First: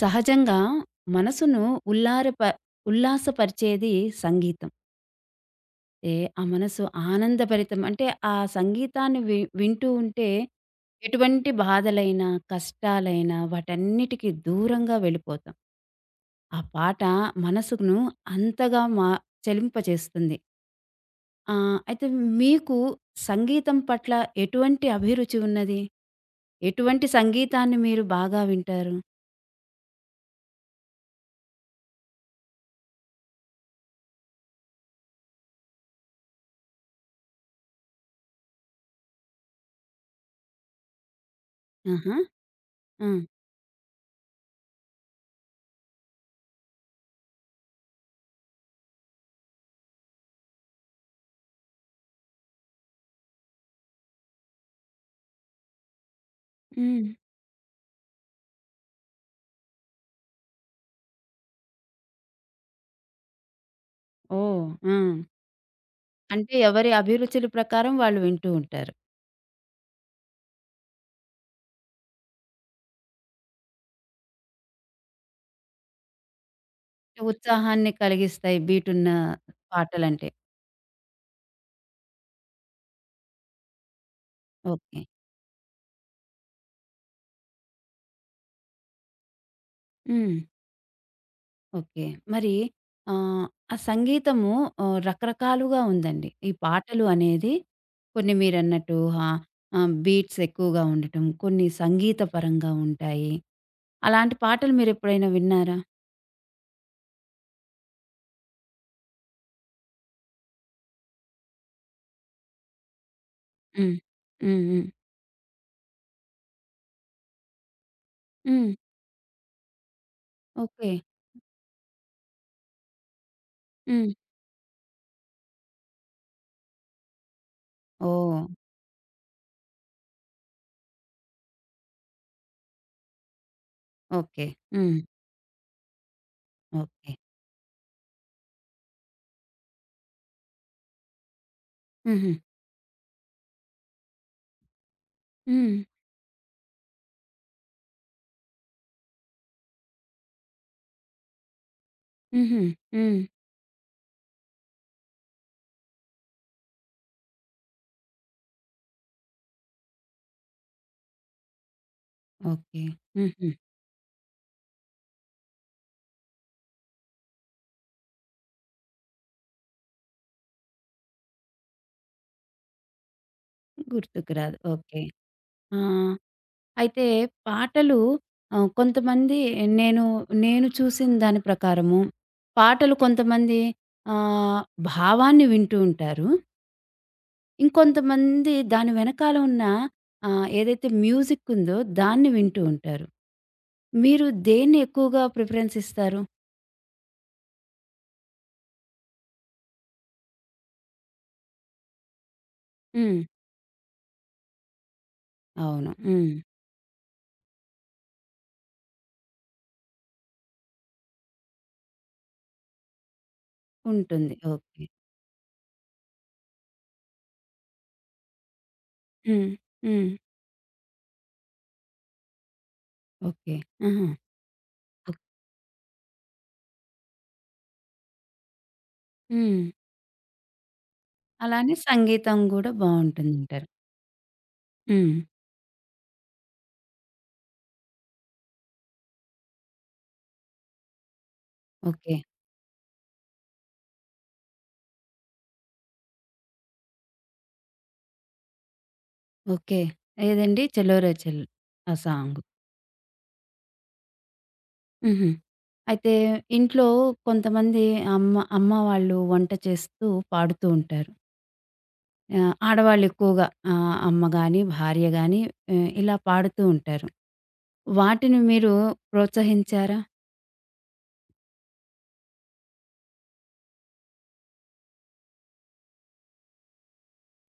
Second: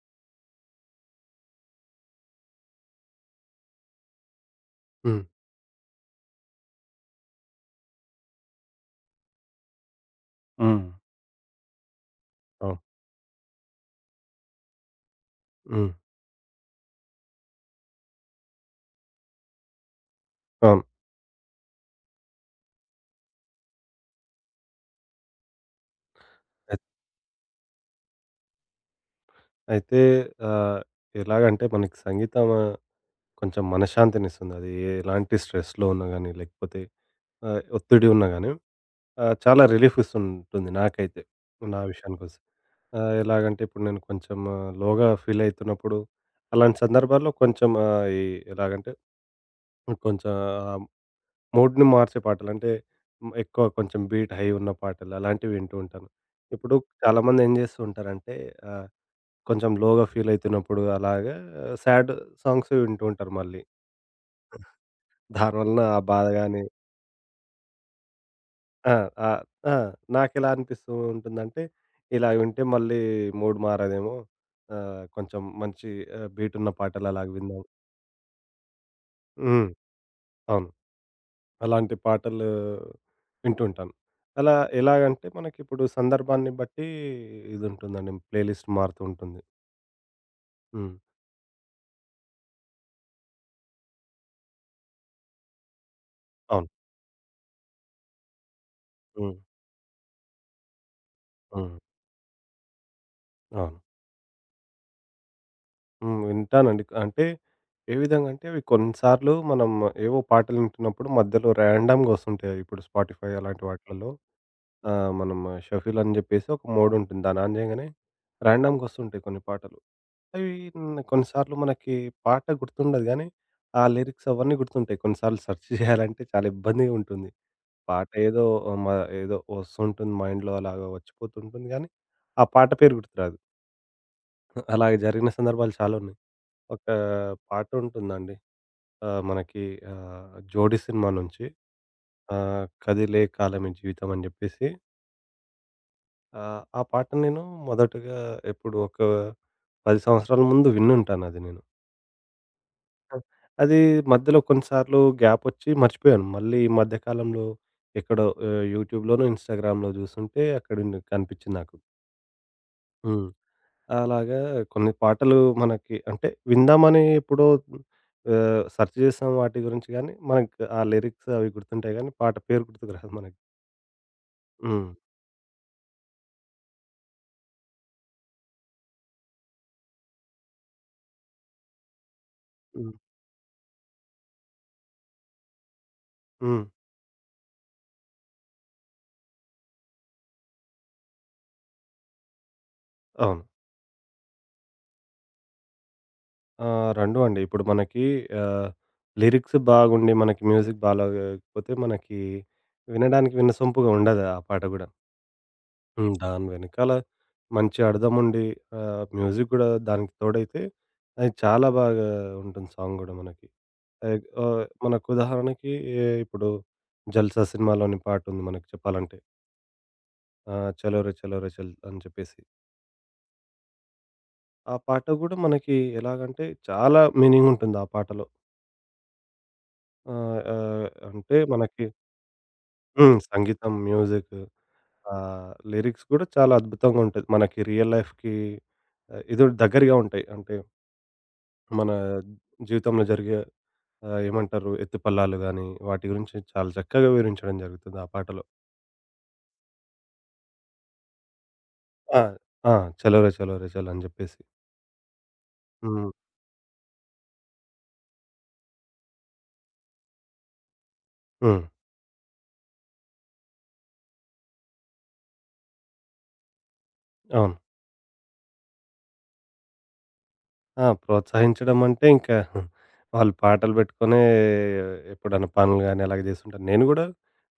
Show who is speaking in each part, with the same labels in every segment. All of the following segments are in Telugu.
Speaker 1: సహజంగా మనసును ఉల్లారప ఉల్లాసపరిచేది సంగీతం.
Speaker 2: హ్మ్.
Speaker 1: ఏ ఆ మనసు ఆనందభరితం అంటే ఆ సంగీతాన్ని వింటూ ఉంటే
Speaker 2: హ్మ్.
Speaker 1: ఎటువంటి బాధలైనా,
Speaker 2: అవును.
Speaker 1: కష్టాలైనా వాటన్నిటికి దూరంగా వెళ్ళిపోతాం.
Speaker 2: హ్మ్.
Speaker 1: ఆ పాట మనసును అంతగా చలింపజేస్తుంది.
Speaker 2: అవును.
Speaker 1: అయితే మీకు సంగీతం పట్ల ఎటువంటి అభిరుచి ఉన్నది?
Speaker 2: అయి
Speaker 1: ఎటువంటి సంగీతాన్ని మీరు బాగా వింటారు?
Speaker 2: అయితే ఆహ్, ఎలాగంటే మనకి సంగీతం కొంచెం మనశ్శాంతినిస్తుంది. అది ఎలాంటి స్ట్రెస్‌లో ఉన్నా గానీ, లేకపోతే ఒత్తిడి ఉన్నా గానీ చాలా రిలీఫ్ ఇస్తుంటుంది నాకైతే. నా
Speaker 1: ఆహా!
Speaker 2: విషయానికొస్తే.
Speaker 1: ఆ!
Speaker 2: ఎలాగంటే ఇప్పుడు నేను కొంచెం లోగా ఫీల్ అయితున్నప్పుడు అలాంటి సందర్భాల్లో కొంచెం ఎలాగంటే కొంచెం మూడ్‌ని మార్చే పాటలు. అంటే ఎక్కువ కొంచెం బీట్ హై ఉన్న పాటలు అలాంటివి వింటూ ఉంటాను. ఇప్పుడు
Speaker 1: హ్మ్.
Speaker 2: చాలామంది ఏం చేస్తూ ఉంటారంటే ఆహ్, కొంచెం లోగా ఫీల్ అయితున్నప్పుడు అలాగా సాడ్ సాంగ్స్ వింటూ ఉంటారు మళ్ళీ.
Speaker 1: ఓహ్! ఆ!
Speaker 2: దానివలన ఆ బాధ
Speaker 1: అంటే
Speaker 2: గాని.
Speaker 1: ఎవరి అభిరుచుల ప్రకారం వాళ్ళు వింటూ ఉంటారు.
Speaker 2: ఆ! ఆ! ఆ! నాకెలా అనిపిస్తూ ఉంటుందంటే ఇలా వింటే మళ్ళీ మూడ్ మారదేమో, కొంచెం మంచి బీట్ ఉన్న పాటలు అలాగ విందాం.
Speaker 1: ఉత్సాహాన్ని కలిగిస్తాయి బీటున్న
Speaker 2: హ్మ్.
Speaker 1: పాటలంటే.
Speaker 2: అవును. అలాంటి పాటలు వింటుంటాను. అలా
Speaker 1: ఓకే.
Speaker 2: ఎలాగంటే మనకిప్పుడు సందర్భాన్ని బట్టి ఇదుంటుందండి. ప్లేలిస్ట్ మారుతూ ఉంటుంది.
Speaker 1: హ్మ్.
Speaker 2: హ్మ్.
Speaker 1: ఓకే. మరి ఆహ్, ఆ సంగీతము రకరకాలుగా ఉందండి. ఈ
Speaker 2: అవును.
Speaker 1: పాటలు అనేది కొన్ని మీరన్నట్టు
Speaker 2: హ్మ్.
Speaker 1: ఆహ్, ఆహ్, బీట్స్ ఎక్కువగా ఉండటం, కొన్ని
Speaker 2: హ్మ్.
Speaker 1: సంగీత పరంగా ఉంటాయి.
Speaker 2: అవును.
Speaker 1: అలాంటి పాటలు మీరెప్పుడైనా విన్నారా?
Speaker 2: హ్మ్. వింటానండి. అంటే ఏ విధంగా అంటే అవి కొన్నిసార్లు మనం ఏవో పాటలు వింటున్నప్పుడు మధ్యలో ర్యాండమ్‌గా వస్తుంటాయి. ఇప్పుడు స్పాటిఫై అలాంటి
Speaker 1: హ్మ్.
Speaker 2: వాటిలలో
Speaker 1: హ్మ్. హ్మ్.
Speaker 2: మనం షఫుల్ అని జెప్పేసి ఒక మోడ్ ఉంటుంది. దాన్ని ఆన్ జేయంగానే
Speaker 1: హ్మ్.
Speaker 2: ర్యాండమ్‌గా వస్తుంటాయి కొన్ని పాటలు. అవి
Speaker 1: ఓకే.
Speaker 2: హ్మ్. కొన్నిసార్లు మనకి పాట గుర్తుండదు గానీ, ఆ
Speaker 1: హ్మ్.
Speaker 2: లిరిక్స్ అవన్నీ గుర్తుంటాయి. కొన్నిసార్లు సెర్చ్ చేయాలంటే చాలా ఇబ్బందిగా ఉంటుంది. పాట
Speaker 1: ఓహ్!
Speaker 2: ఏదో మ ఏదో వస్తుంటుంది మైండ్‌లో అలాగా వచ్చిపోతుంటుంది గానీ, ఆ పాట పేరు గుర్తురాదు.
Speaker 1: ఓకే.
Speaker 2: అలాగే
Speaker 1: హ్మ్.
Speaker 2: జరిగిన సందర్భాలు చాలా ఉన్నాయి. ఒక
Speaker 1: ఓకే.
Speaker 2: పాట ఉంటుందండి. మనకి 'జోడీ' సినిమా నుంచి
Speaker 1: హుహు.
Speaker 2: 'కదిలే కాలమే జీవితం' అని జెప్పేసి,
Speaker 1: హ్మ్.
Speaker 2: ఆ పాట నేను మొదటగా ఎప్పుడు ఒక 10 సంవత్సరాల ముందు విన్నుంటానది నేను.
Speaker 1: హుహు.
Speaker 2: ఆ!
Speaker 1: హ్మ్.
Speaker 2: అది మధ్యలో కొన్నిసార్లు గ్యాపొచ్చి మర్చిపోయాను. మళ్ళీ ఈ మధ్య కాలంలో ఎక్కడో యూట్యూబ్‌లోనో, ఇన్‌స్టాగ్రామ్‌లో చూస్తుంటే అక్కడుంది కనిపించింది నాకు.
Speaker 1: ఓకే.
Speaker 2: హ్మ్.
Speaker 1: హుహు.
Speaker 2: అలాగా కొన్ని పాటలు మనకి అంటే విందామని ఎప్పుడో సెర్చ్ చేసాం వాటి గురించి గానీ, మనకు ఆ లిరిక్స్ అవి గుర్తుంటాయి గానీ, పాట పేరు గుర్తుకు రాదు మనకి.
Speaker 1: గుర్తుకు రాదు.
Speaker 2: హ్మ్.
Speaker 1: ఓకే. ఆ! అయితే పాటలు కొంతమంది నేను, నేను చూసిన దాని ప్రకారము పాటలు
Speaker 2: హ్మ్.
Speaker 1: కొంతమంది ఆహ్, భావాన్ని వింటూ ఉంటారు.
Speaker 2: హ్మ్.
Speaker 1: ఇంకొంతమంది దాని వెనకాల ఉన్న ఏదైతే మ్యూజిక్ ఉందో దాన్ని వింటూ ఉంటారు.
Speaker 2: అవును.
Speaker 1: మీరు దేన్ని ఎక్కువగా ప్రిఫరెన్స్ ఇస్తారు?
Speaker 2: ఆ! 2 అండి. ఇప్పుడు మనకి ఆహ్, లిరిక్స్ బాగుండి, మనకి మ్యూజిక్ బాలేకపోతే మనకి
Speaker 1: హ్మ్.
Speaker 2: వినడానికి వినసొంపుగా ఉండదు ఆ పాట గూడా.
Speaker 1: అవును.
Speaker 2: హ్మ్.
Speaker 1: హ్మ్.
Speaker 2: దాని వెనకాల మంచి అర్థముండి మ్యూజిక్ గూడా దానికి తోడైతే అది చాలా బాగా ఉంటుంది సాంగ్ గూడా మనకి. లైక్
Speaker 1: ఉంటుంది. ఓకే.
Speaker 2: మనకు ఉదాహరణకి ఇప్పుడు 'జల్సా' సినిమాలోని పాటుంది మనకి చెప్పాలంటే.
Speaker 1: హ్మ్. హ్మ్.
Speaker 2: 'చలోరే చలోరే చల్' అని చెప్పేసి,
Speaker 1: ఓకే. ఆహా!
Speaker 2: ఆ పాట
Speaker 1: ఓహ్!
Speaker 2: గూడా మనకి ఎలాగంటే చాలా మీనింగ్ ఉంటుంది ఆ పాటలో.
Speaker 1: హ్మ్.
Speaker 2: ఆహ్, ఆహ్, అంటే
Speaker 1: అలానే
Speaker 2: మనకి
Speaker 1: సంగీతం గూడా
Speaker 2: హ్మ్,
Speaker 1: బావుంటుందంటారు.
Speaker 2: సంగీతం, మ్యూజిక్,
Speaker 1: హ్మ్.
Speaker 2: లిరిక్స్ గూడా చాలా అద్భుతంగా ఉంటది. మనకి రియల్ లైఫ్‌కి ఇది దగ్గరగా ఉంటాయి. అంటే మన
Speaker 1: ఓకే.
Speaker 2: జీవితంలో జరిగే ఏమంటారు ఎత్తుపల్లాలు గాని, వాటి గురించి చాలా చక్కగా వివరించడం జరుగుతుంది ఆ పాటలో.
Speaker 1: ఓకే. ఏదండి 'చెలోరే చెల్' ఆ
Speaker 2: ఆ!
Speaker 1: సాంగు.
Speaker 2: ఆ! చలోరే చలోరే చలో అని జెప్పేసి.
Speaker 1: హుహు.
Speaker 2: హ్మ్.
Speaker 1: అయితే ఇంట్లో కొంతమంది అమ్మ అమ్మ వాళ్ళు వంట చేస్తూ పాడుతూ ఉంటారు.
Speaker 2: హ్మ్.
Speaker 1: ఆడవాళ్ళు ఎక్కువగా అమ్మ గాని, భార్య గాని ఇలా పాడుతూ ఉంటారు.
Speaker 2: అవును.
Speaker 1: వాటిని మీరు ప్రోత్సహించారా?
Speaker 2: ఆ! ప్రోత్సహించడం అంటే ఇంకా వాళ్ళు పాటలు పెట్టుకొనే ఎప్పుడన్నా పనులు గాని అలాగే జేస్తుంటారు. నేను గూడా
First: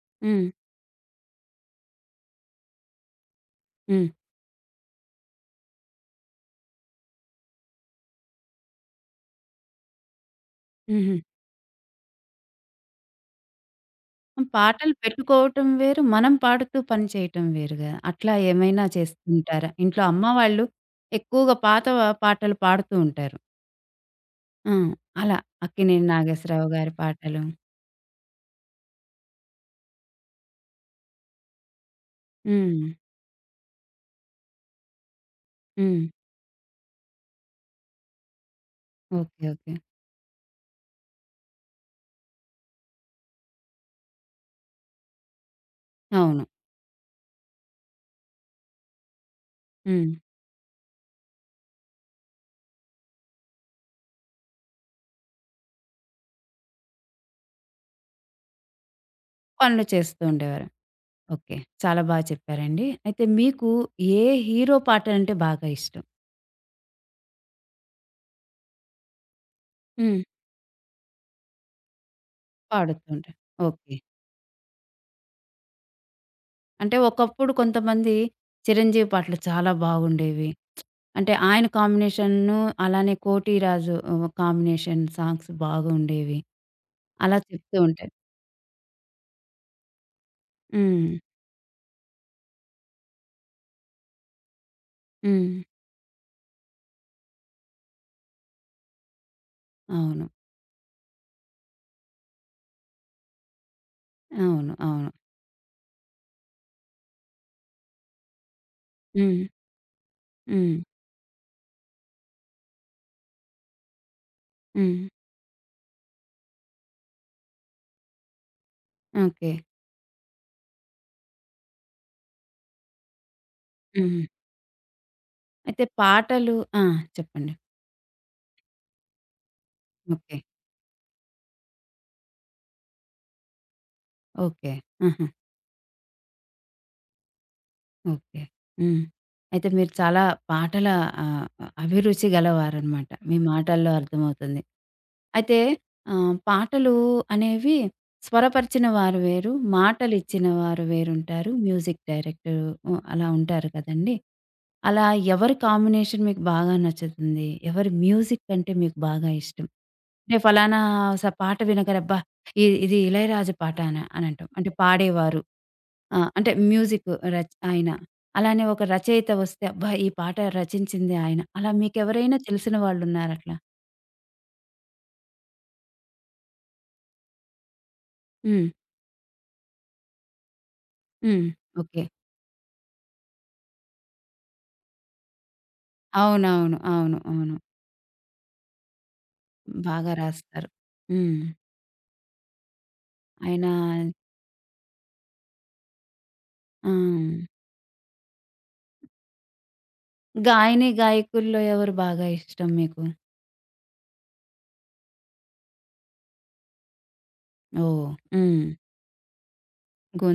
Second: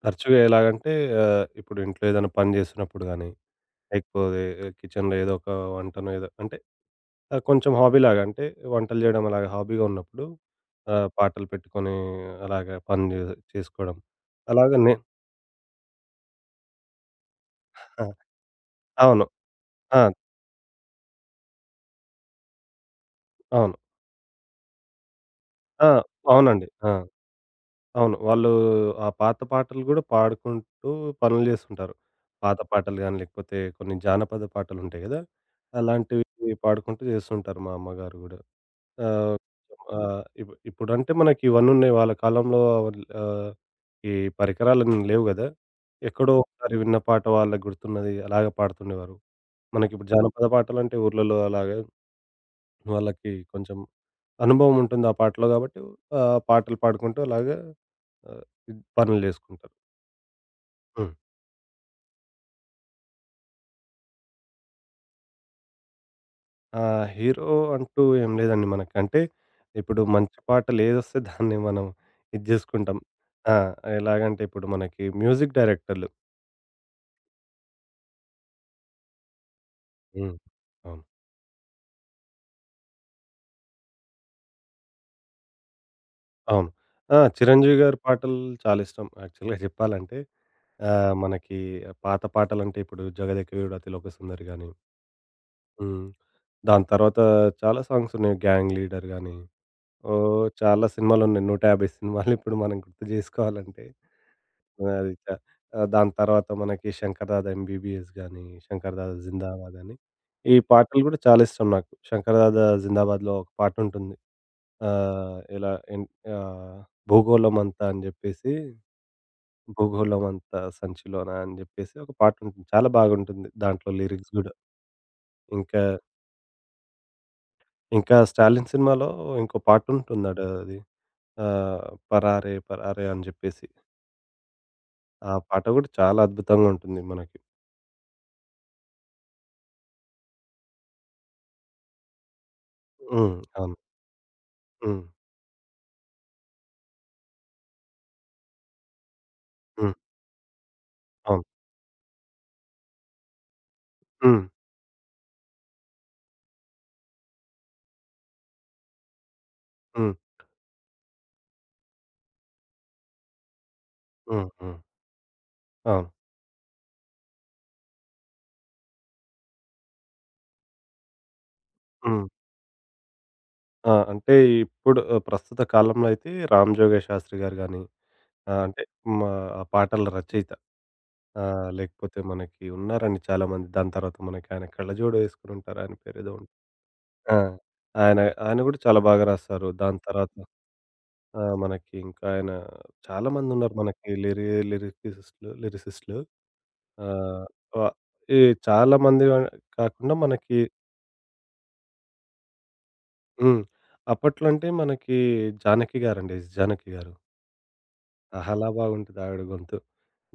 Speaker 2: తరచుగా
Speaker 1: హ్మ్.
Speaker 2: ఎలాగంటే ఇప్పుడు ఇంట్లో ఏదైనా పని జేస్తున్నప్పుడు గాని,
Speaker 1: హ్మ్.
Speaker 2: లేకపోతే కిచెన్‌లో ఏదో ఒక వంటనో ఏదో అంటే ఆ! కొంచెం హాబీలాగా అంటే వంటలు జేయడం అలాగా హాబీగా ఉన్నప్పుడు
Speaker 1: హుహు.
Speaker 2: పాటలు పెట్టుకొని అలాగా పని జే చేసుకోవడం. అలాగే
Speaker 1: పాటలు
Speaker 2: నే
Speaker 1: పెట్టుకోవటం వేరు. మనం పాడుతూ పని చేయటం వేరు గదా!
Speaker 2: ఆ!
Speaker 1: అట్లా ఏమైనా
Speaker 2: అవును.
Speaker 1: చేస్తుంటారా?
Speaker 2: ఆ!
Speaker 1: ఇంట్లో అమ్మ వాళ్ళు ఎక్కువగా పాత పాటలు పాడుతూ ఉంటారు.
Speaker 2: అవును.
Speaker 1: ఆ! అలా
Speaker 2: ఆ!
Speaker 1: 'అక్కినేని
Speaker 2: అవునండి.
Speaker 1: నాగేశ్వరరావు'
Speaker 2: ఆ!
Speaker 1: గారి పాటలు.
Speaker 2: అవును. వాళ్ళు ఆ పాత పాటలు గూడా పాడుకుంటూ పనులు జేస్తుంటారు. పాత
Speaker 1: హ్మ్.
Speaker 2: పాటలు గాని, లేకపోతే కొన్ని జానపద పాటలుంటాయి గదా!
Speaker 1: హ్మ్.
Speaker 2: అలాంటివి పాడుకుంటూ జేస్తుంటారు మా అమ్మగారు గూడా. ఆహ్,
Speaker 1: ఓకే. ఓకే.
Speaker 2: ఆహ్, ఇప్పుడంటే మనకి ఇవన్నున్నాయి. వాళ్ళ కాలంలో ఈ పరికరాలన్నీ లేవు గదా! ఎక్కడో
Speaker 1: అవును.
Speaker 2: ఒకసారి విన్న పాట వాళ్ళకి గుర్తున్నది అలాగ పాడుతుండేవారు.
Speaker 1: హ్మ్.
Speaker 2: మనకిప్పుడు జానపద పాటలంటే ఊర్లలో అలాగా వాళ్ళకి కొంచెం అనుభవం ఉంటుంది ఆ పాటలో గాబట్టి ఆ పాటలు పాడుకుంటూ అలాగా ఆహ్, పనులు జేసుకుంటారు.
Speaker 1: పనులు చేస్తూ ఉండేవారు.
Speaker 2: హ్మ్.
Speaker 1: ఓకే. చాలా చెప్పారండి. అయితే మీకు ఏ హీరో పాటలంటే బాగా ఇష్టం?
Speaker 2: ఆ! హీరో అంటూ ఏం లేదండి మనకి. అంటే ఇప్పుడు
Speaker 1: హ్మ్.
Speaker 2: మంచి పాటలేదొస్తే దాన్ని మనం ఇది జేసుకుంటాం.
Speaker 1: పాడుతూ ఉంటారు.
Speaker 2: ఆ!
Speaker 1: ఓకే.
Speaker 2: ఎలాగంటే ఇప్పుడు మనకి మ్యూజిక్ డైరెక్టర్లు
Speaker 1: అంటే ఒకప్పుడు కొంతమంది 'చిరంజీవి' పాటలు చాలా
Speaker 2: హ్మ్.
Speaker 1: బాగుండేవి.
Speaker 2: అవును.
Speaker 1: అంటే ఆయన కాంబినేషను, అలానే 'కోటిరాజు' కాంబినేషన్ సాంగ్స్ బాగుండేవి.
Speaker 2: అవును. ఆ!
Speaker 1: అలా చెప్తూ
Speaker 2: 'చిరంజీవి' గారి
Speaker 1: ఉంటారు.
Speaker 2: పాటలు చాలా ఇష్టం యాక్చువల్‌గా చెప్పాలంటే.
Speaker 1: హ్మ్.
Speaker 2: మనకి పాత పాటలంటే ఇప్పుడు 'జగదేకవీరుడు అతిలోకసుందరి' గాని,
Speaker 1: హ్మ్.
Speaker 2: హ్మ్. దాని తర్వాత చాలా సాంగ్స్ ఉన్నాయి. 'గ్యాంగ్ లీడర్' గాని,
Speaker 1: అవును.
Speaker 2: ఓహ్! చాలా సినిమాలున్నాయి. 150 సినిమాలు ఇప్పుడు మనం గుర్తు జేసుకోవాలంటే.
Speaker 1: అవును. అవును.
Speaker 2: అది చ దాని తర్వాత మనకి 'శంకర్ దాదా ఎంబీబీఎస్' గాని, 'శంకర్ దాదా
Speaker 1: హ్మ్.
Speaker 2: జిందాబాద్' అని, ఈ
Speaker 1: హ్మ్.
Speaker 2: పాటలు గూడా చాలా ఇష్టం నాకు. 'శంకర్ దాదా జిందాబాద్‌లో' ఒక పాటుంటుంది. ఆ!
Speaker 1: హ్మ్.
Speaker 2: ఇలా ఎన్ ఆహ్, 'భూగోళమంతా' అని జెప్పేసి,
Speaker 1: ఓకే.
Speaker 2: 'భూగోళమంతా సంచిలోన' అని జెప్పేసి ఒక పాటుంటుంది. చాలా బాగుంటుంది. దాంట్లో
Speaker 1: హ్మ్.
Speaker 2: లిరిక్స్ గూడా. ఇంకా,
Speaker 1: అయితే పాటలు ఆ! చెప్పండి.
Speaker 2: ఇంకా 'స్టాలిన్' సినిమాలో ఇంకో
Speaker 1: ఓకే.
Speaker 2: పాటుంటున్నాడు అది. ఆహ్, 'పరారే పరారే' అని జెప్పేసి,
Speaker 1: ఓకే. ఆహా!
Speaker 2: ఆ పాట గూడా చాలా అద్భుతంగా ఉంటుంది మనకి.
Speaker 1: ఓకే. హ్మ్. అయితే మీరు చాలా పాటల ఆహ్, అభిరుచి గలవారనమాట. మీ
Speaker 2: హ్మ్. అవును.
Speaker 1: మాటల్లో అర్థమవుతుంది.
Speaker 2: హ్మ్.
Speaker 1: అయితే పాటలు అనేవి స్వరపరిచిన వారు వేరు,
Speaker 2: హ్మ్.
Speaker 1: మాటలిచ్చిన వారు
Speaker 2: అవును.
Speaker 1: వేరుంటారు. మ్యూజిక్ డైరెక్టరు అలా ఉంటారు కదండీ!
Speaker 2: హ్మ్.
Speaker 1: అలా ఎవరి కాంబినేషన్ మీకు బాగా నచ్చుతుంది? ఎవరి మ్యూజిక్ అంటే మీకు బాగా ఇష్టం?
Speaker 2: హ్మ్.
Speaker 1: అంటే ఫలానా పాట వినగానే అబ్బా! ఇది ఇళయరాజా పాట అని
Speaker 2: హ్మ్.
Speaker 1: అనంటాం. అంటే
Speaker 2: హ్మ్.
Speaker 1: పాడేవారు
Speaker 2: అవును.
Speaker 1: ఆ! అంటే మ్యూజిక్ ఆయన. అలానే ఒక రచయిత వస్తే అబ్బా! ఈ పాట రచించింది ఆయన. అలా
Speaker 2: హ్మ్.
Speaker 1: మీకెవరైనా తెలిసిన వాళ్ళున్నారట్లా?
Speaker 2: ఆ! అంటే ఇప్పుడు ప్రస్తుత కాలంలో అయితే 'రామ్ జోగయ్య శాస్త్రి' గారు గాని, ఆ!
Speaker 1: హ్మ్.
Speaker 2: అంటే మా ఆ పాటల రచయిత. ఆ!
Speaker 1: హ్మ్. ఓకే.
Speaker 2: లేకపోతే మనకి ఉన్నారండి చాలామంది. దాని తర్వాత మనకి ఆయన కళ్ళజోడు వేసుకొనుంటారు. ఆయన పేరేదో ఉం
Speaker 1: అవునవును. అవును.
Speaker 2: ఆ!
Speaker 1: అవును.
Speaker 2: ఆయన ఆయన గూడా చాలా బాగా రాస్తారు. దాని
Speaker 1: బాగా
Speaker 2: తర్వాత
Speaker 1: రాస్తారు.
Speaker 2: ఆ!
Speaker 1: హ్మ్.
Speaker 2: మనకి ఇంకా ఆయన
Speaker 1: ఆయన
Speaker 2: చాలామందున్నారు మనకి లిరిసిస్టులు లిరిసిస్టులు.
Speaker 1: ఆ!
Speaker 2: ఆ! వ ఈ చాలా మంది కాకుండా మనకి
Speaker 1: గాయని, గాయకుల్లో ఎవరు బాగా ఇష్టం మీకు?
Speaker 2: హ్మ్. అప్పట్లో అంటే మనకి 'జానకి' గారండి. ఎస్. జానకి గారు.
Speaker 1: ఓహ్! హ్మ్.
Speaker 2: ఆహలా! బాగుంటది ఆవిడ గొంతు.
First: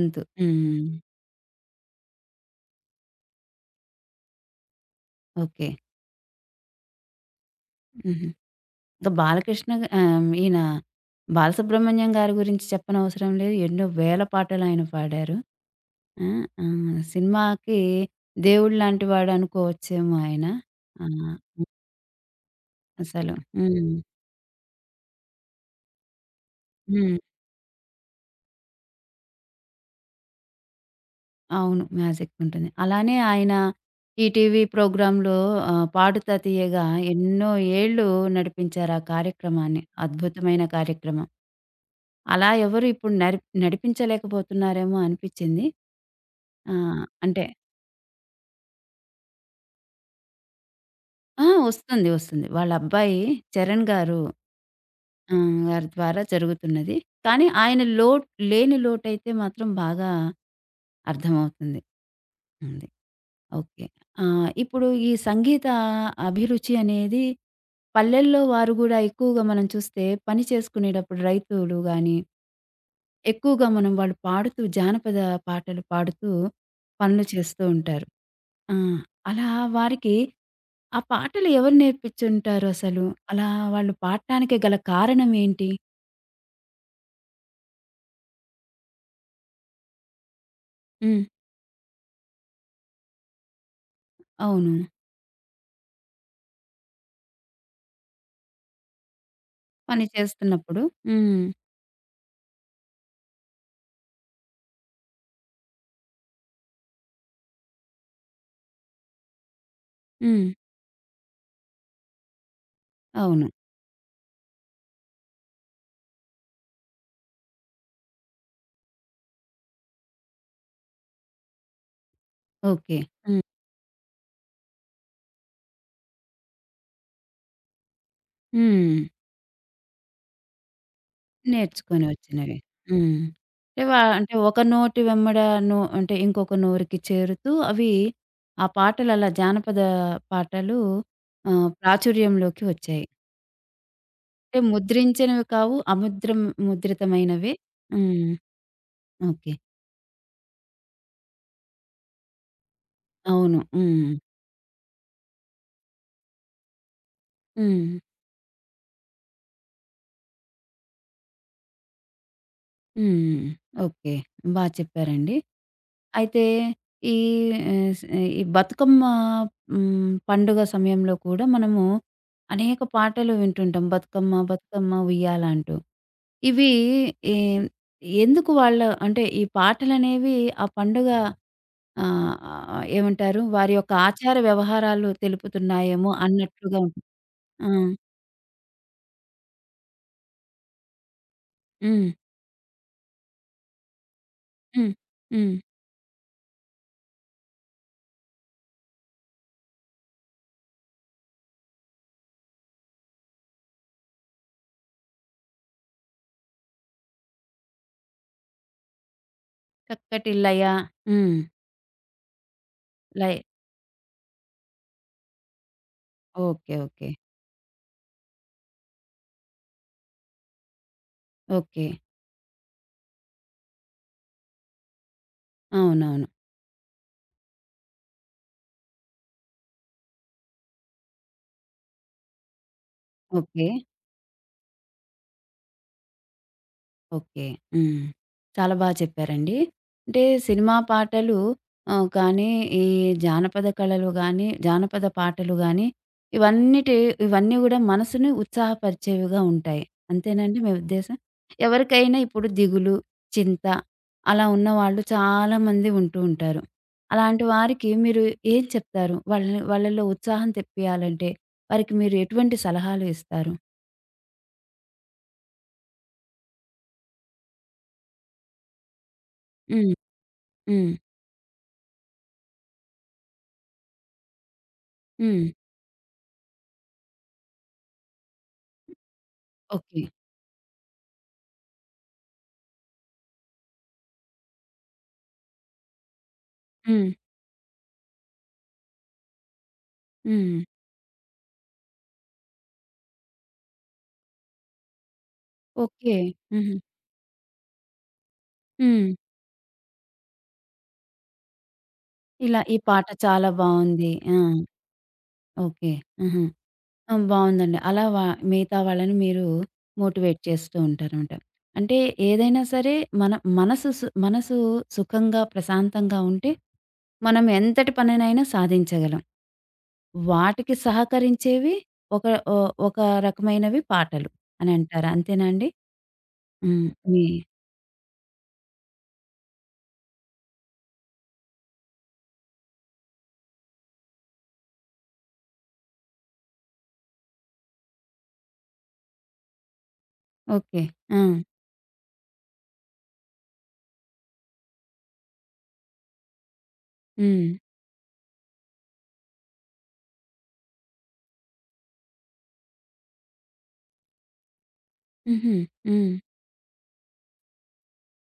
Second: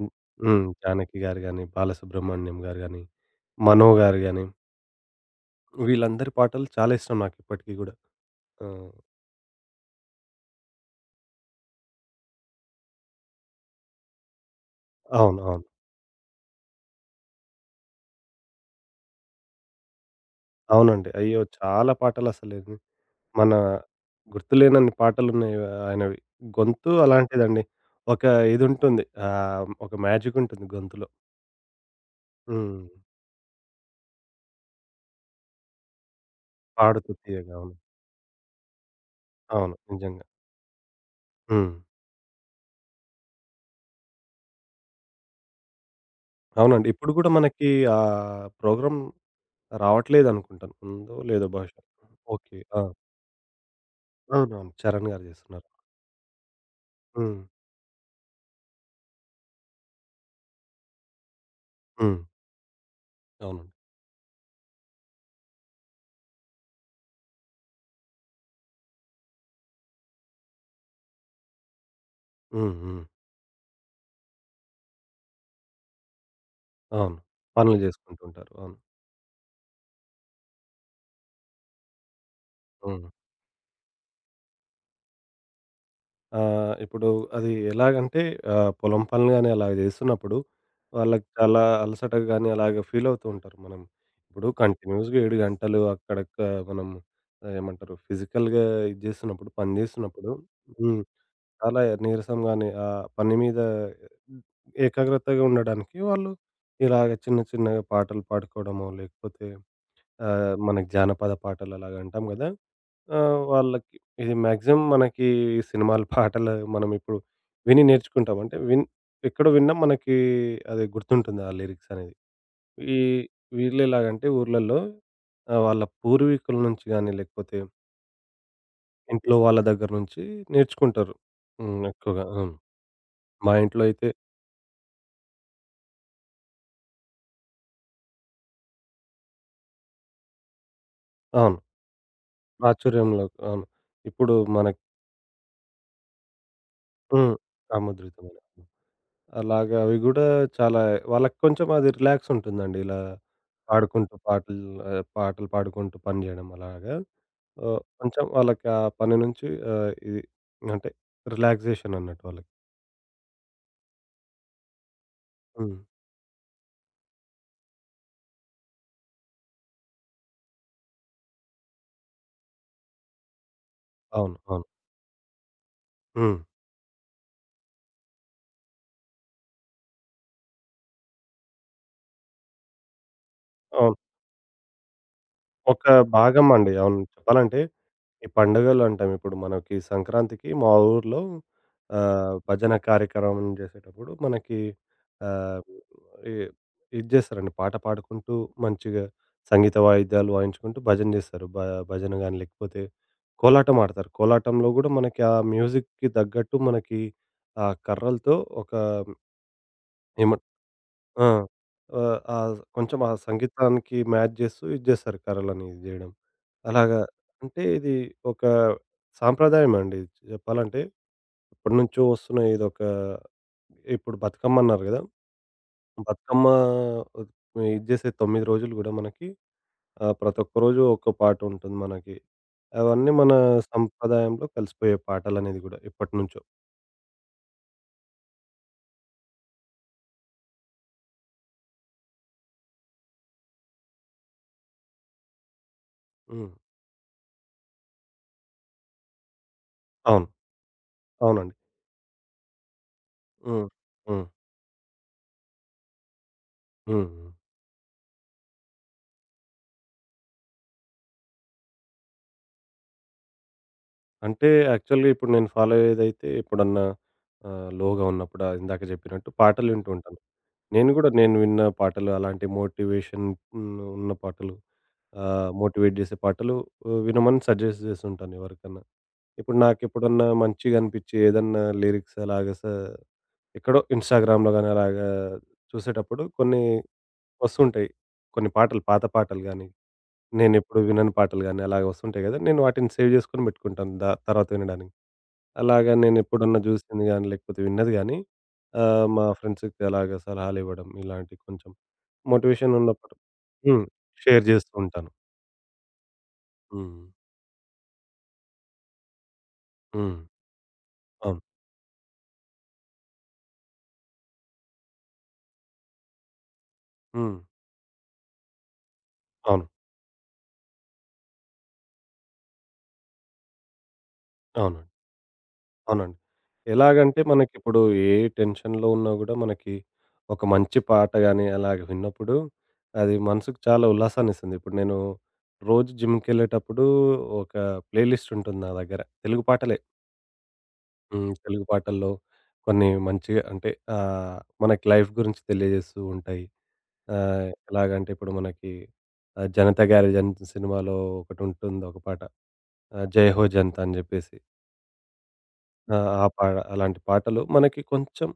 Speaker 2: హ్మ్. హ్మ్.
Speaker 1: హ్మ్.
Speaker 2: 'జానకి' గారు గాని, 'బాలసుబ్రహ్మణ్యం' గారు గాని, 'మనో' గారు గాని,
Speaker 1: ఓకే.
Speaker 2: వీళ్ళందరి పాటలు చాలా ఇష్టం నాకు ఇప్పటికి గూడా.
Speaker 1: హుహు.
Speaker 2: ఆ!
Speaker 1: ఇంకా బాలకృష్ణ గా ఈయన బాలసుబ్రహ్మణ్యం గారి గురించి చెప్పనవసరం లేదు. ఎన్నో వేల పాటలు ఆయన పాడారు.
Speaker 2: అవును. అవును.
Speaker 1: ఆ! ఆ! సినిమాకి దేవుడు లాంటి వాడు అనుకోవచ్చేమో ఆయన. ఆ!
Speaker 2: అవునండి. అయ్యో! చాలా పాటలసలు
Speaker 1: అసలు.
Speaker 2: మన
Speaker 1: హ్మ్.
Speaker 2: గుర్తులేనన్ని పాటలున్నాయి ఆయనవి. గొంతు
Speaker 1: హ్మ్.
Speaker 2: అలాంటిదండి. ఒక ఇదుంటుంది. ఒక మ్యాజికుంటుంది గొంతులో.
Speaker 1: అవును. మ్యాజికుంటుంది.
Speaker 2: హ్మ్.
Speaker 1: అలానే ఆయన ఈటీవీ ప్రోగ్రామ్‌లో పాడుతా తీయగా
Speaker 2: పాడుతూ
Speaker 1: ఎన్నో
Speaker 2: తీయగా. అవును.
Speaker 1: ఏళ్ళు నడిపించారు ఆ
Speaker 2: అవును.
Speaker 1: కార్యక్రమాన్ని.
Speaker 2: నిజంగా.
Speaker 1: అద్భుతమైన కార్యక్రమం.
Speaker 2: హ్మ్.
Speaker 1: అలా ఎవరు ఇప్పుడు నడిపించలేకపోతున్నారేమో అనిపిచ్చింది. ఆ!
Speaker 2: అవునండి. ఇప్పుడు గూడా
Speaker 1: అంటే
Speaker 2: మనకి ఆ ప్రోగ్రామ్ రావట్లేదనుకుంటాను. ఉందో
Speaker 1: ఆ!
Speaker 2: లేదో బహుశా.
Speaker 1: వస్తుంది. వస్తుంది.
Speaker 2: ఓకే.
Speaker 1: వాళ్ళ
Speaker 2: ఆ!
Speaker 1: అబ్బాయి 'చరణ్' గారు
Speaker 2: అవునవును. 'చరణ్' గారు చేస్తున్నారు.
Speaker 1: గారి ద్వారా జరుగుతున్నది.
Speaker 2: హ్మ్.
Speaker 1: కానీ ఆయన లోటు లేని లోటైతే మాత్రం బాగా అర్థమవుతుంది.
Speaker 2: హ్మ్.
Speaker 1: ఉంది.
Speaker 2: అవునండి.
Speaker 1: ఓకే. ఇప్పుడు ఈ సంగీత అభిరుచి అనేది పల్లెల్లో వారు గూడా ఎక్కువగా మనం చూస్తే పని చేసుకునేటప్పుడు రైతులు గానీ,
Speaker 2: హ్మ్. హ్మ్.
Speaker 1: ఎక్కువగా మనం వాళ్ళు పాడుతూ జానపద పాటలు పాడుతూ
Speaker 2: అవును.
Speaker 1: పనులు చేస్తూ
Speaker 2: పనులు
Speaker 1: ఉంటారు.
Speaker 2: చేసుకుంటుంటారు.
Speaker 1: ఆ!
Speaker 2: అవును.
Speaker 1: అలా వారికి ఆ పాటలు ఎవరు నేర్పించుంటారసలు?
Speaker 2: హ్మ్.
Speaker 1: అలా వాళ్ళు పాడటానికి గల కారణం ఏంటి?
Speaker 2: ఆహ్, ఇప్పుడు అది ఎలాగంటే పొలం పనులు గాని అలాగ చేస్తున్నప్పుడు
Speaker 1: హ్మ్.
Speaker 2: వాళ్ళకి చాలా అలసట గాని అలాగ ఫీల్ అవుతూ ఉంటారు. మనం ఇప్పుడు
Speaker 1: అవును.
Speaker 2: కంటిన్యూయస్‌గా 7 గంటలు మనం ఏమంటారు ఫిజికల్‌గా ఇది చేస్తున్నప్పుడు, పని
Speaker 1: పని
Speaker 2: చేస్తున్నప్పుడు
Speaker 1: చేస్తున్నప్పుడు.
Speaker 2: హ్మ్,
Speaker 1: హ్మ్.
Speaker 2: చాలా నీరసం గాని ఆ పని మీద ఏకాగ్రతగా ఉండడానికి వాళ్ళు ఇలాగ చిన్న చిన్నగా పాటలు పాడుకోవడమో లేకపోతే
Speaker 1: హ్మ్.
Speaker 2: మనకి జానపద పాటలలాగా అంటాం గదా!
Speaker 1: అవును.
Speaker 2: వాళ్ళకి ఇది మాక్సిమం మనకి సినిమాల పాటలు మనం ఇప్పుడు విని నేర్చుకుంటాం. అంటే విన్ ఎక్కడో విన్నాం మనకి అది గుర్తుంటుంది ఆ లిరిక్స్ అనేది.
Speaker 1: ఓకే.
Speaker 2: ఈ
Speaker 1: హ్మ్.
Speaker 2: వీళ్ళెలాగంటే ఊర్లల్లో వాళ్ళ పూర్వీకుల నుంచి గాని, లేకపోతే
Speaker 1: హ్మ్.
Speaker 2: ఇంట్లో వాళ్ళ దగ్గర నుంచి నేర్చుకుంటారు. హ్మ్.
Speaker 1: నేర్చుకొని
Speaker 2: ఎక్కువగా. అవును.
Speaker 1: వచ్చినవి. హ్మ్.
Speaker 2: మా ఇంట్లో
Speaker 1: అంటే
Speaker 2: అయితే
Speaker 1: అంటే ఒక నోటి వెంబడ అంటే ఇంకొక నోరుకి చేరుతూ అవి ఆ పాటలు అలా జానపద పాటలు
Speaker 2: అవును.
Speaker 1: ప్రాచుర్యంలోకి వచ్చాయి.
Speaker 2: ప్రాచుర్యంలో అవును. ఇప్పుడు
Speaker 1: అంటే
Speaker 2: మనకి
Speaker 1: ముద్రించినవి కావు.
Speaker 2: హ్మ్.
Speaker 1: ముద్రితమైనవే.
Speaker 2: ఆ!
Speaker 1: హ్మ్.
Speaker 2: ముద్రితమైన.
Speaker 1: ఓకే.
Speaker 2: అలాగా అవి గూడా చాలా వాళ్ళకి కొంచెం అది రిలాక్స్ ఉంటుందండి. ఇలా
Speaker 1: అవును. హ్మ్.
Speaker 2: పాడుకుంటూ పాటలు, పాటలు పాడుకుంటూ పని జేయడం అలాగా.
Speaker 1: హ్మ్.
Speaker 2: కొంచెం వాళ్ళకి ఆ పని నుంచి అంటే రిలాక్సేషన్ అన్నట్టు వాళ్ళకి.
Speaker 1: హ్మ్. ఓకే. చెప్పారండి.
Speaker 2: హ్మ్.
Speaker 1: అయితే ఈ ఆహ్, స్ ఈ బతుకమ్మ హ్మ్. పండుగ సమయంలో కూడా మనము అనేక పాటలు వింటుంటాం. బతుకమ్మ,
Speaker 2: అవును. అవును.
Speaker 1: బతుకమ్మ ఉయ్యాల అంటూ.
Speaker 2: హ్మ్.
Speaker 1: ఇవి ఎ ఎందుకు వాళ్ళ అంటే ఈ పాటలనేవి ఆ పండుగ ఆహ్, ఆహ్, ఏమంటారు? వారి యొక్క
Speaker 2: అవును.
Speaker 1: ఆచార వ్యవహారాలు
Speaker 2: ఒక
Speaker 1: తెలుపుతున్నాయేమో
Speaker 2: భాగం అండి.
Speaker 1: అన్నట్లుగా
Speaker 2: అవును.
Speaker 1: ఉంటుంది.
Speaker 2: చెప్పాలంటే
Speaker 1: ఆ!
Speaker 2: ఈ పండుగలు అంటాం ఇప్పుడు మనకి సంక్రాంతికి మా ఊర్లో
Speaker 1: హ్మ్.
Speaker 2: భజన కార్యక్రమం చేసేటప్పుడు మనకి
Speaker 1: హ్మ్. హ్మ్.
Speaker 2: ఆహ్, ఇ ఇది చేస్తారండి. పాట పాడుకుంటూ మంచిగా సంగీత వాయిద్యాలు వాయించుకుంటూ భజన చేస్తారు. భజన గాని లేకపోతే కోలాటం ఆడతారు. కోలాటంలో గూడా మనకి ఆ మ్యూజిక్‌కి తగ్గట్టు మనకి ఆ కర్రలతో ఒక ఏమ
Speaker 1: చక్కటి లయ
Speaker 2: ఆ!
Speaker 1: హ్మ్.
Speaker 2: ఆ కొంచెం ఆ
Speaker 1: లయ
Speaker 2: సంగీతానికి మ్యాచ్ జేస్తూ ఇది జేస్తారు కర్రలని ఇది జేయడం.
Speaker 1: ఓకే.
Speaker 2: అలాగా
Speaker 1: ఓకే.
Speaker 2: అంటే ఇది ఒక సాంప్రదాయమండి జెప్పాలంటే.
Speaker 1: ఓకే.
Speaker 2: ఎప్పటినుంచో వస్తున్న ఇదొక. ఇప్పుడు బతుకమ్మ అన్నారు గదా!
Speaker 1: అవునవును.
Speaker 2: బతుకమ్మ ఇది జేసే 9 రోజులు గూడా మనకి ప్రతి ఒక్క రోజు ఒక్క పాట ఉంటుంది మనకి. అవన్నీ మన
Speaker 1: ఓకే.
Speaker 2: సంప్రదాయంలో కలిసిపోయే పాటలనేది గూడా ఎప్పటినుంచో.
Speaker 1: ఓకే. హ్మ్. చాలా చెప్పారండి. అంటే సినిమా పాటలు కానీ, ఈ జానపద కళలు గాని, జానపద పాటలు గాని,
Speaker 2: హ్మ్.
Speaker 1: ఇవన్నిటి ఇవన్నీ గూడా మనసుని ఉత్సాహపరిచేవిగా ఉంటాయి.
Speaker 2: అవును.
Speaker 1: అంతేనండి మీ ఉద్దేశం?
Speaker 2: అవునండి.
Speaker 1: ఎవరికైనా ఇప్పుడు దిగులు, చింత
Speaker 2: హ్మ్. హ్మ్.
Speaker 1: అలా ఉన్నవాళ్ళు చాలామంది ఉంటూ ఉంటారు.
Speaker 2: హ్మ్. హ్మ్.
Speaker 1: అలాంటి వారికి మీరు ఏం చెప్తారు? వాళ్ళని వాళ్ళలో ఉత్సాహం తెప్పియాలంటే, వారికి మీరు ఎటువంటి సలహాలు ఇస్తారు?
Speaker 2: అంటే యాక్చువల్‌గా ఇప్పుడు నేను ఫాలో అయ్యేదైతే ఎప్పుడన్నా లోగా ఉన్నప్పుడు ఇందాక చెప్పినట్టు పాటలు వింటూ
Speaker 1: హ్మ్.
Speaker 2: ఉంటాను. నేను
Speaker 1: హ్మ్.
Speaker 2: గూడా నేను విన్న పాటలు అలాంటి మోటివేషన్ హ్మ్, ఉన్న పాటలు
Speaker 1: హ్మ్.
Speaker 2: మోటివేట్ జేసే పాటలు వినమని సజెస్ట్ జేస్తుంటాను ఎవరికన్నా. ఇప్పుడు
Speaker 1: ఓకే.
Speaker 2: నాకెప్పుడన్నా మంచిగా అనిపిచ్చి ఏదన్నా లిరిక్స్ అలాగా ఎక్కడో ఇన్‌స్టాగ్రామ్‌లో గానీ అలాగా చూసేటప్పుడు కొన్ని
Speaker 1: హ్మ్.
Speaker 2: వస్తుంటాయి. కొన్ని పాటలు పాత పాటలు గానీ,
Speaker 1: హ్మ్.
Speaker 2: నేనెప్పుడు వినని పాటలు గానీ అలాగ వస్తుంటాయి గదా! నేను వాటిని సేవ్ జేసుకొని బెట్టుకుంటాను దా తర్వాత వినడానికి. అలాగా
Speaker 1: ఓకే.
Speaker 2: నేనెప్పుడన్నా
Speaker 1: హుహు.
Speaker 2: జూసింది గాని, లేకపోతే విన్నది గాని,
Speaker 1: హ్మ్.
Speaker 2: మా ఫ్రెండ్స్‌కి అలాగా సలహాలివ్వడం ఇలాంటి కొంచెం
Speaker 1: ఇలా
Speaker 2: మోటివేషన్
Speaker 1: ఈ పాట
Speaker 2: ఉన్నప్పుడు
Speaker 1: చాలా
Speaker 2: హ్మ్,
Speaker 1: బావుంది. ఆ!
Speaker 2: షేర్ జేస్తూ ఉంటాను.
Speaker 1: ఓకే. ఆహా!
Speaker 2: హ్మ్.
Speaker 1: ఆ! బావుందండి. అలా మిగతా వాళ్ళని మీరు
Speaker 2: హ్మ్.
Speaker 1: మోటివేట్ చేస్తూ ఉంటారనమాట.
Speaker 2: అవును.
Speaker 1: అంటే ఏదైనా సరే మన మనసు సుఖంగా, ప్రశాంతంగా ఉంటే
Speaker 2: హ్మ్.
Speaker 1: మనం ఎంతటి పనినైనా సాధించగలం.
Speaker 2: అవును.
Speaker 1: వాటికి సహకరించేవి ఒక ఓ ఒక రకమైనవి పాటలు అని
Speaker 2: అవునండి.
Speaker 1: అంటారా? అంతేనా అండి?
Speaker 2: అవునండి.
Speaker 1: హ్మ్.
Speaker 2: ఎలాగంటే
Speaker 1: మీ
Speaker 2: మనకిప్పుడు ఏ టెన్షన్‌లో ఉన్నా గూడా మనకి ఒక మంచి పాట గాని అలాగ విన్నప్పుడు అది మనసుకు చాలా ఉల్లాసాన్నిస్తుంది. ఇప్పుడు నేను రోజు జిమ్‌కెళ్ళేటప్పుడు ఒక ప్లే లిస్ట్ ఉంటుంది నా దగ్గర. తెలుగు పాటలే
Speaker 1: ఓకే. ఆ!
Speaker 2: హ్మ్. తెలుగు పాటల్లో కొన్ని మంచిగా అంటే ఆహ్, మనకి లైఫ్ గురించి తెలియజేస్తూ ఉంటాయి.
Speaker 1: హ్మ్.
Speaker 2: ఎలాగంటే ఇప్పుడు మనకి 'జనతా గ్యారేజ్' అని సినిమాలో ఒకటుంటుంది ఒక పాట. 'జై హో జనతా' అని జెప్పేసి,
Speaker 1: హుహు.
Speaker 2: ఆ!
Speaker 1: హ్మ్.
Speaker 2: ఆ పాట అలాంటి పాటలు మనకి కొంచెం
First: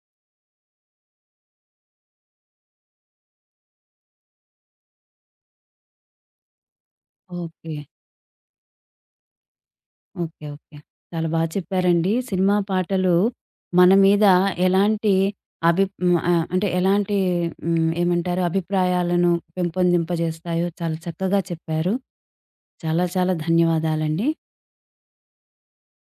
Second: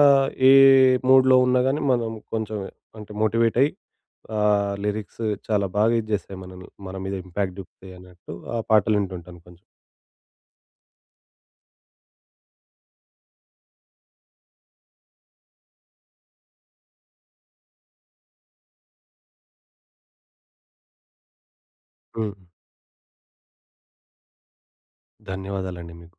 Speaker 2: ఆహ్, ఏ మూడ్‌లో ఉన్నా గానీ మనం కొంచెం అంటే మోటివేట్ అయ్యి లిరిక్స్ చాలా బాగా ఇది జేస్తాయి మనల్ని. మన మీద ఇంపాక్ట్
Speaker 1: ఓకే.
Speaker 2: జూపుతాయి అన్నట్టు ఆ పాటలు వింటుంటాను కొంచెం.
Speaker 1: ఓకే. ఓకే. చాలా చెప్పారండి. సినిమా పాటలు మన మీద ఎలాంటి హ్మ్. అంటే ఎలాంటి హ్మ్. ఏమంటారు అభిప్రాయాలను పెంపొందింపజేస్తాయో చాలా చక్కగా చెప్పారు.
Speaker 2: హ్మ్.
Speaker 1: చాలా చాలా ధన్యవాదాలండి.
Speaker 2: ధన్యవాదాలండి మీకు.